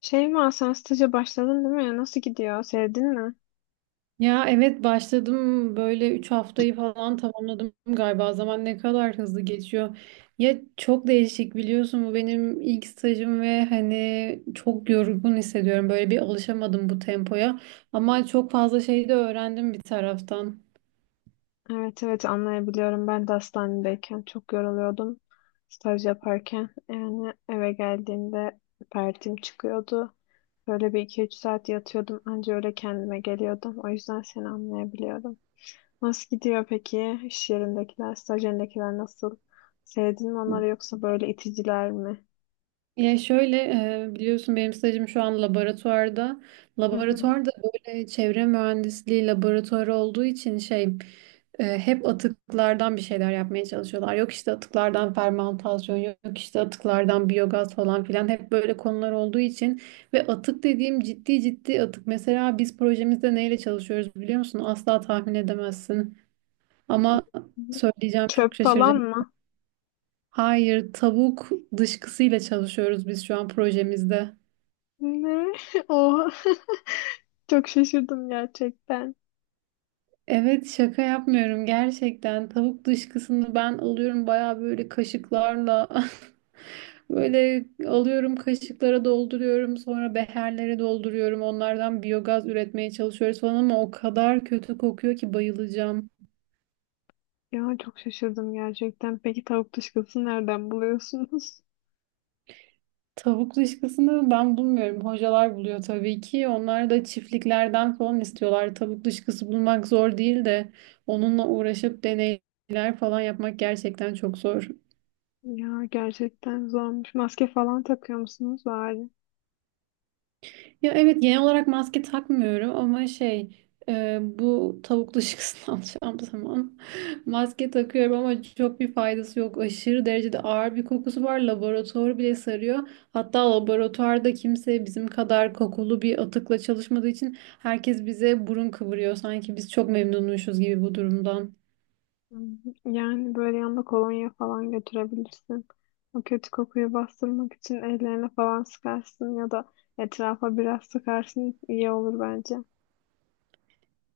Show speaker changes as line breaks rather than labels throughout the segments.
Şeyma sen staja başladın değil mi? Nasıl gidiyor? Sevdin mi?
Ya evet başladım böyle 3 haftayı falan tamamladım galiba. Zaman ne kadar hızlı geçiyor. Ya çok değişik biliyorsun bu benim ilk stajım ve hani çok yorgun hissediyorum. Böyle bir alışamadım bu tempoya. Ama çok fazla şey de öğrendim bir taraftan.
Evet evet anlayabiliyorum. Ben de hastanedeyken çok yoruluyordum staj yaparken. Yani eve geldiğimde pertim çıkıyordu. Böyle bir iki üç saat yatıyordum. Anca öyle kendime geliyordum. O yüzden seni anlayabiliyorum. Nasıl gidiyor peki? İş yerindekiler, staj yerindekiler nasıl? Sevdin mi onları yoksa böyle iticiler mi?
Ya şöyle biliyorsun benim stajım şu an laboratuvarda.
Hı hı. Hı
Laboratuvarda böyle çevre mühendisliği laboratuvarı olduğu için şey hep atıklardan bir şeyler yapmaya çalışıyorlar. Yok işte atıklardan fermantasyon, yok işte atıklardan biyogaz falan filan hep böyle konular olduğu için ve atık dediğim ciddi ciddi atık. Mesela biz projemizde neyle çalışıyoruz biliyor musun? Asla tahmin edemezsin. Ama
hı.
söyleyeceğim çok
Çöp
şaşıracak.
falan mı?
Hayır, tavuk dışkısıyla çalışıyoruz biz şu an projemizde.
Ne? Oha. Çok şaşırdım gerçekten.
Evet şaka yapmıyorum gerçekten. Tavuk dışkısını ben alıyorum bayağı böyle kaşıklarla. Böyle alıyorum kaşıklara dolduruyorum sonra beherlere dolduruyorum onlardan biyogaz üretmeye çalışıyoruz falan ama o kadar kötü kokuyor ki bayılacağım.
Ya çok şaşırdım gerçekten. Peki tavuk dışkısını nereden buluyorsunuz?
Tavuk dışkısını ben bulmuyorum. Hocalar buluyor tabii ki. Onlar da çiftliklerden falan istiyorlar. Tavuk dışkısı bulmak zor değil de onunla uğraşıp deneyler falan yapmak gerçekten çok zor.
Ya gerçekten zormuş. Maske falan takıyor musunuz bari?
Ya evet genel olarak maske takmıyorum ama şey bu tavuk dışı kısmını alacağım zaman maske takıyorum ama çok bir faydası yok. Aşırı derecede ağır bir kokusu var. Laboratuvar bile sarıyor. Hatta laboratuvarda kimse bizim kadar kokulu bir atıkla çalışmadığı için herkes bize burun kıvırıyor. Sanki biz çok memnunmuşuz gibi bu durumdan.
Hı hı. Yani böyle yanında kolonya falan götürebilirsin. O kötü kokuyu bastırmak için ellerine falan sıkarsın ya da etrafa biraz sıkarsın iyi olur bence.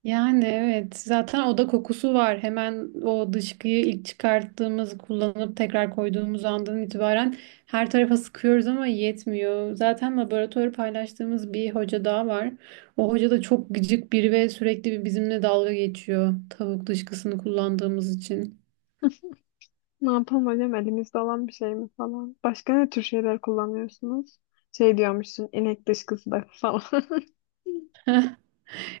Yani evet zaten oda kokusu var. Hemen o dışkıyı ilk çıkarttığımız, kullanıp tekrar koyduğumuz andan itibaren her tarafa sıkıyoruz ama yetmiyor. Zaten laboratuvarı paylaştığımız bir hoca daha var. O hoca da çok gıcık biri ve sürekli bir bizimle dalga geçiyor tavuk dışkısını kullandığımız için.
Ne yapalım hocam elimizde olan bir şey mi falan. Başka ne tür şeyler kullanıyorsunuz? Şey diyormuşsun inek dışkısı da falan.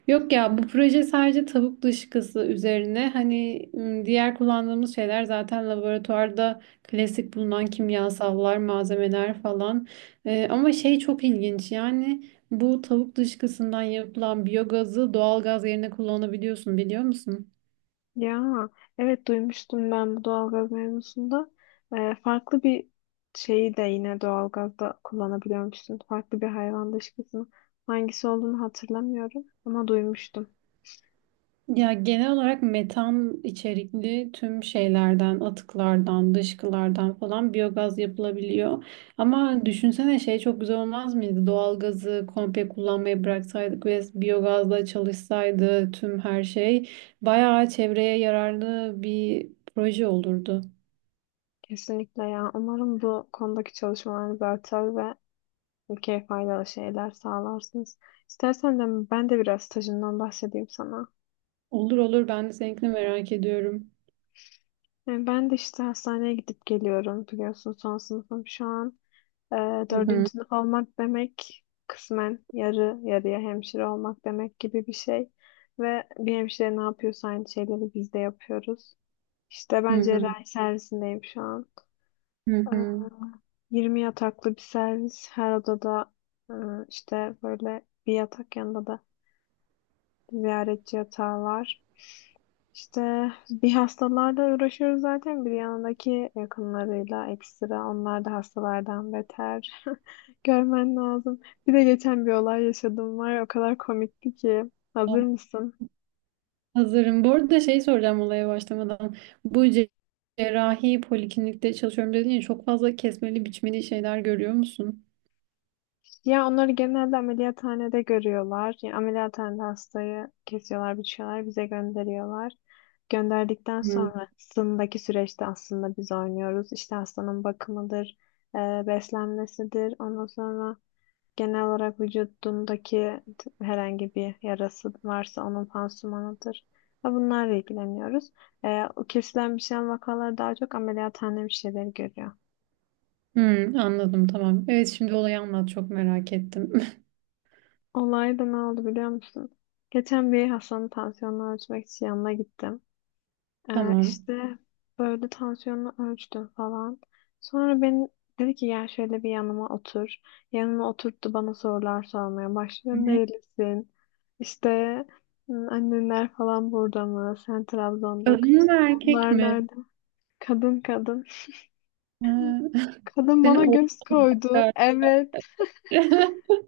Yok ya bu proje sadece tavuk dışkısı üzerine hani diğer kullandığımız şeyler zaten laboratuvarda klasik bulunan kimyasallar, malzemeler falan. Ama şey çok ilginç yani bu tavuk dışkısından yapılan biyogazı doğal gaz yerine kullanabiliyorsun biliyor musun?
Ya evet duymuştum ben bu doğalgaz mevzusunda. Farklı bir şeyi de yine doğalgazda kullanabiliyormuşsun. Farklı bir hayvan dışkısını. Hangisi olduğunu hatırlamıyorum ama duymuştum.
Ya genel olarak metan içerikli tüm şeylerden, atıklardan, dışkılardan falan biyogaz yapılabiliyor. Ama düşünsene şey çok güzel olmaz mıydı? Doğalgazı komple kullanmayı bıraksaydık ve biyogazla çalışsaydı tüm her şey bayağı çevreye yararlı bir proje olurdu.
Kesinlikle ya. Umarım bu konudaki çalışmalarınız artar ve ülkeye faydalı şeyler sağlarsınız. İstersen de ben de biraz stajımdan bahsedeyim sana.
Olur olur ben de seninkini merak ediyorum.
Yani ben de işte hastaneye gidip geliyorum biliyorsun son sınıfım şu an. Ee,
Hı hı,
Dördüncü sınıf olmak demek kısmen yarı yarıya hemşire olmak demek gibi bir şey. Ve bir hemşire ne yapıyorsa aynı şeyleri biz de yapıyoruz. İşte
hı
ben
hı.
cerrahi servisindeyim şu an.
Hı
Ee,
hı.
20 yataklı bir servis. Her odada e, işte böyle bir yatak yanında da ziyaretçi yatağı var. İşte bir hastalarla uğraşıyoruz zaten bir yanındaki yakınlarıyla ekstra. Onlar da hastalardan beter. Görmen lazım. Bir de geçen bir olay yaşadım var ya, o kadar komikti ki. Hazır mısın?
Hazırım. Bu arada şey soracağım olaya başlamadan. Bu cerrahi poliklinikte çalışıyorum dedin ya çok fazla kesmeli biçmeli şeyler görüyor musun?
Ya onları genelde ameliyathanede görüyorlar. Yani ameliyathanede hastayı kesiyorlar, biçiyorlar, bize gönderiyorlar. Gönderdikten
Hı.
sonrasındaki süreçte aslında biz oynuyoruz. İşte hastanın bakımıdır, e, beslenmesidir. Ondan sonra genel olarak vücudundaki herhangi bir yarası varsa onun pansumanıdır. Ve bunlarla ilgileniyoruz. O kesilen bir şeyin vakaları daha çok ameliyathane bir şeyleri görüyor.
Hı. Anladım, tamam. Evet şimdi olayı anlat çok merak ettim.
Olay da ne oldu biliyor musun? Geçen bir Hasan'ın tansiyonunu ölçmek için yanına gittim.
Tamam.
İşte böyle tansiyonunu ölçtüm falan. Sonra beni dedi ki gel şöyle bir yanıma otur. Yanıma oturttu bana sorular sormaya başlıyor.
Ne?
Nerelisin? İşte "Hı, annenler falan burada mı? Sen Trabzon'da
Kadın mı
okuyorsun.
erkek
Onlar
mi?
nerede? Kadın kadın.
Ha,
Kadın
seni
bana
oğlum
göz koydu.
bakar.
Evet.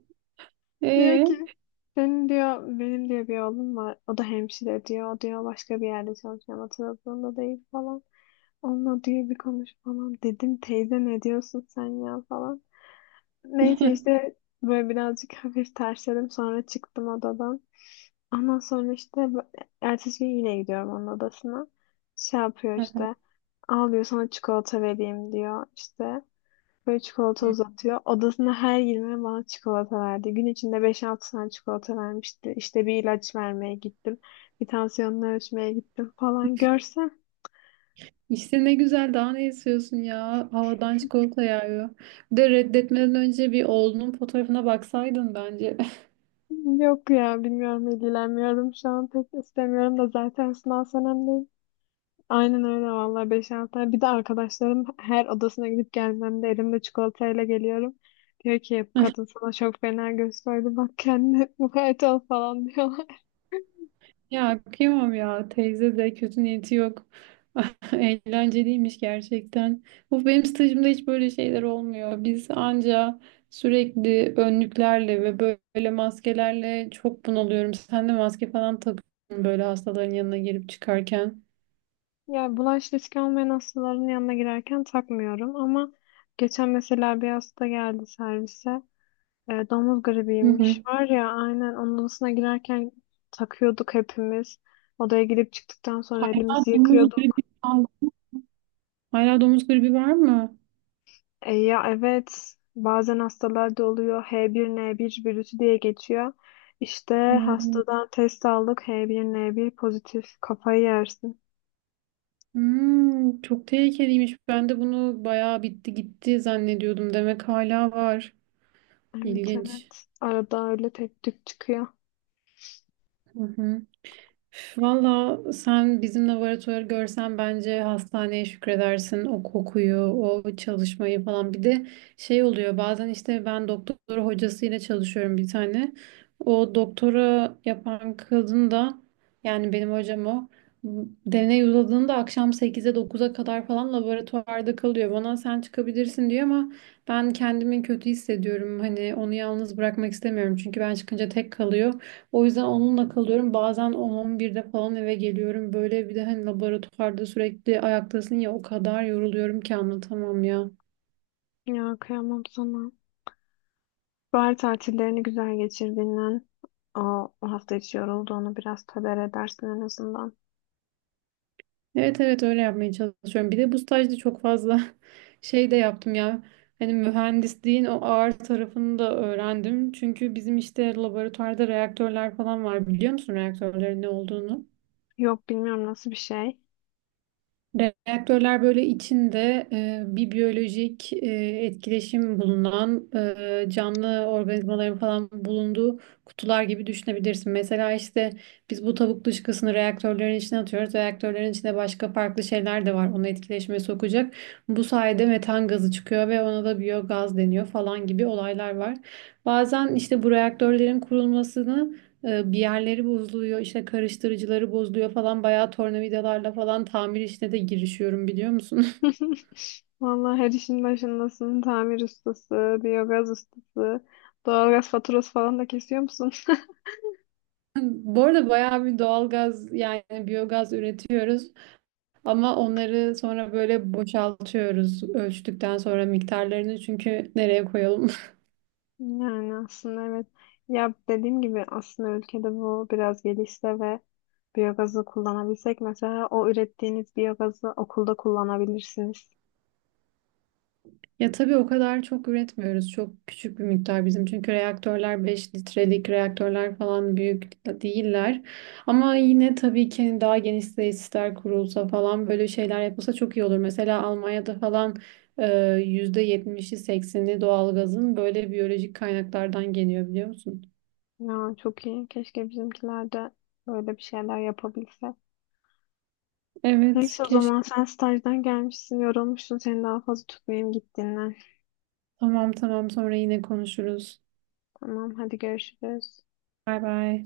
Diyor
Ee?
ki senin diyor benim diyor bir oğlum var. O da hemşire diyor. O diyor başka bir yerde çalışıyor ama Trabzon'da değil falan. Onunla diyor bir konuş falan. Dedim teyze ne diyorsun sen ya falan. Neyse işte böyle birazcık hafif tersledim. Sonra çıktım odadan. Ondan sonra işte ertesi gün yine gidiyorum onun odasına. Şey yapıyor işte. Al diyor sana çikolata vereyim diyor işte. Böyle çikolata uzatıyor. Odasına her girmeye bana çikolata verdi. Gün içinde 5-6 tane çikolata vermişti. İşte bir ilaç vermeye gittim. Bir tansiyonunu ölçmeye gittim falan. Görsem
İşte ne güzel daha ne istiyorsun ya? Havadan çikolata yağıyor. Bir de reddetmeden önce bir oğlunun fotoğrafına baksaydın bence.
yok ya bilmiyorum ilgilenmiyorum şu an pek istemiyorum da zaten sınav senemdeyim. Aynen öyle vallahi 5-6 tane. Bir de arkadaşlarım her odasına gidip gelmemde elimde çikolatayla geliyorum. Diyor ki bu kadın sana çok fena göz koydu bak kendine mukayyet ol falan diyor.
Ya kıyamam ya teyze de kötü niyeti yok. Eğlenceliymiş gerçekten. Bu benim stajımda hiç böyle şeyler olmuyor. Biz anca sürekli önlüklerle ve böyle maskelerle çok bunalıyorum. Sen de maske falan takıyorsun böyle hastaların yanına girip çıkarken.
Yani bulaş riski olmayan hastaların yanına girerken takmıyorum ama geçen mesela bir hasta geldi servise. Domuz
Hı
gribiymiş.
hı.
Var ya aynen onun odasına girerken takıyorduk hepimiz. Odaya girip çıktıktan sonra
Hala
elimizi
domuz
yıkıyorduk.
gribi kaldı. Hala domuz gribi var mı?
Ya evet bazen hastalarda oluyor H1N1 virüsü diye geçiyor. İşte
Hmm.
hastadan test aldık H1N1 pozitif kafayı yersin.
Çok tehlikeliymiş. Ben de bunu bayağı bitti gitti zannediyordum. Demek hala var.
Evet
İlginç.
evet arada öyle tek tük çıkıyor.
Hı hı. Valla sen bizim laboratuvarı görsen bence hastaneye şükredersin o kokuyu, o çalışmayı falan. Bir de şey oluyor bazen işte ben doktor hocasıyla çalışıyorum bir tane. O doktora yapan kadın da yani benim hocam o deney uzadığında akşam sekize dokuz'a kadar falan laboratuvarda kalıyor. Bana sen çıkabilirsin diyor ama ben kendimi kötü hissediyorum. Hani onu yalnız bırakmak istemiyorum çünkü ben çıkınca tek kalıyor. O yüzden onunla kalıyorum. Bazen 10-11'de falan eve geliyorum. Böyle bir de hani laboratuvarda sürekli ayaktasın ya o kadar yoruluyorum ki anlatamam ya.
Ya kıyamam sana. Bahar tatillerini güzel geçirdiğinden o, o hafta içi yorulduğunu biraz töber edersin en azından.
Evet evet öyle yapmaya çalışıyorum. Bir de bu stajda çok fazla şey de yaptım ya. Hani mühendisliğin o ağır tarafını da öğrendim. Çünkü bizim işte laboratuvarda reaktörler falan var. Biliyor musun reaktörlerin ne olduğunu?
Yok bilmiyorum nasıl bir şey.
Reaktörler böyle içinde bir biyolojik etkileşim bulunan canlı organizmaların falan bulunduğu kutular gibi düşünebilirsin. Mesela işte biz bu tavuk dışkısını reaktörlerin içine atıyoruz. Reaktörlerin içinde başka farklı şeyler de var onu etkileşime sokacak. Bu sayede metan gazı çıkıyor ve ona da biyogaz deniyor falan gibi olaylar var. Bazen işte bu reaktörlerin kurulmasını bir yerleri bozuluyor, işte karıştırıcıları bozuluyor falan. Bayağı tornavidalarla falan tamir işine de girişiyorum biliyor musun?
Vallahi her işin başındasın. Tamir ustası, biyogaz ustası, doğalgaz faturası falan da kesiyor musun?
Bu arada bayağı bir doğalgaz yani biyogaz üretiyoruz. Ama onları sonra böyle boşaltıyoruz ölçtükten sonra miktarlarını çünkü nereye koyalım?
Yani aslında evet. Ya dediğim gibi aslında ülkede bu biraz gelişse ve biyogazı kullanabilsek mesela o ürettiğiniz biyogazı okulda kullanabilirsiniz.
Ya tabii o kadar çok üretmiyoruz. Çok küçük bir miktar bizim. Çünkü reaktörler 5 litrelik reaktörler falan büyük değiller. Ama yine tabii ki hani daha geniş tesisler kurulsa falan böyle şeyler yapılsa çok iyi olur. Mesela Almanya'da falan e, %70'i 80'i doğalgazın böyle biyolojik kaynaklardan geliyor biliyor musun?
Ya çok iyi. Keşke bizimkiler de böyle bir şeyler yapabilse.
Evet
Neyse o
keşke.
zaman sen stajdan gelmişsin, yorulmuşsun. Seni daha fazla tutmayayım git dinlen.
Tamam tamam sonra yine konuşuruz.
Tamam hadi görüşürüz.
Bay bay.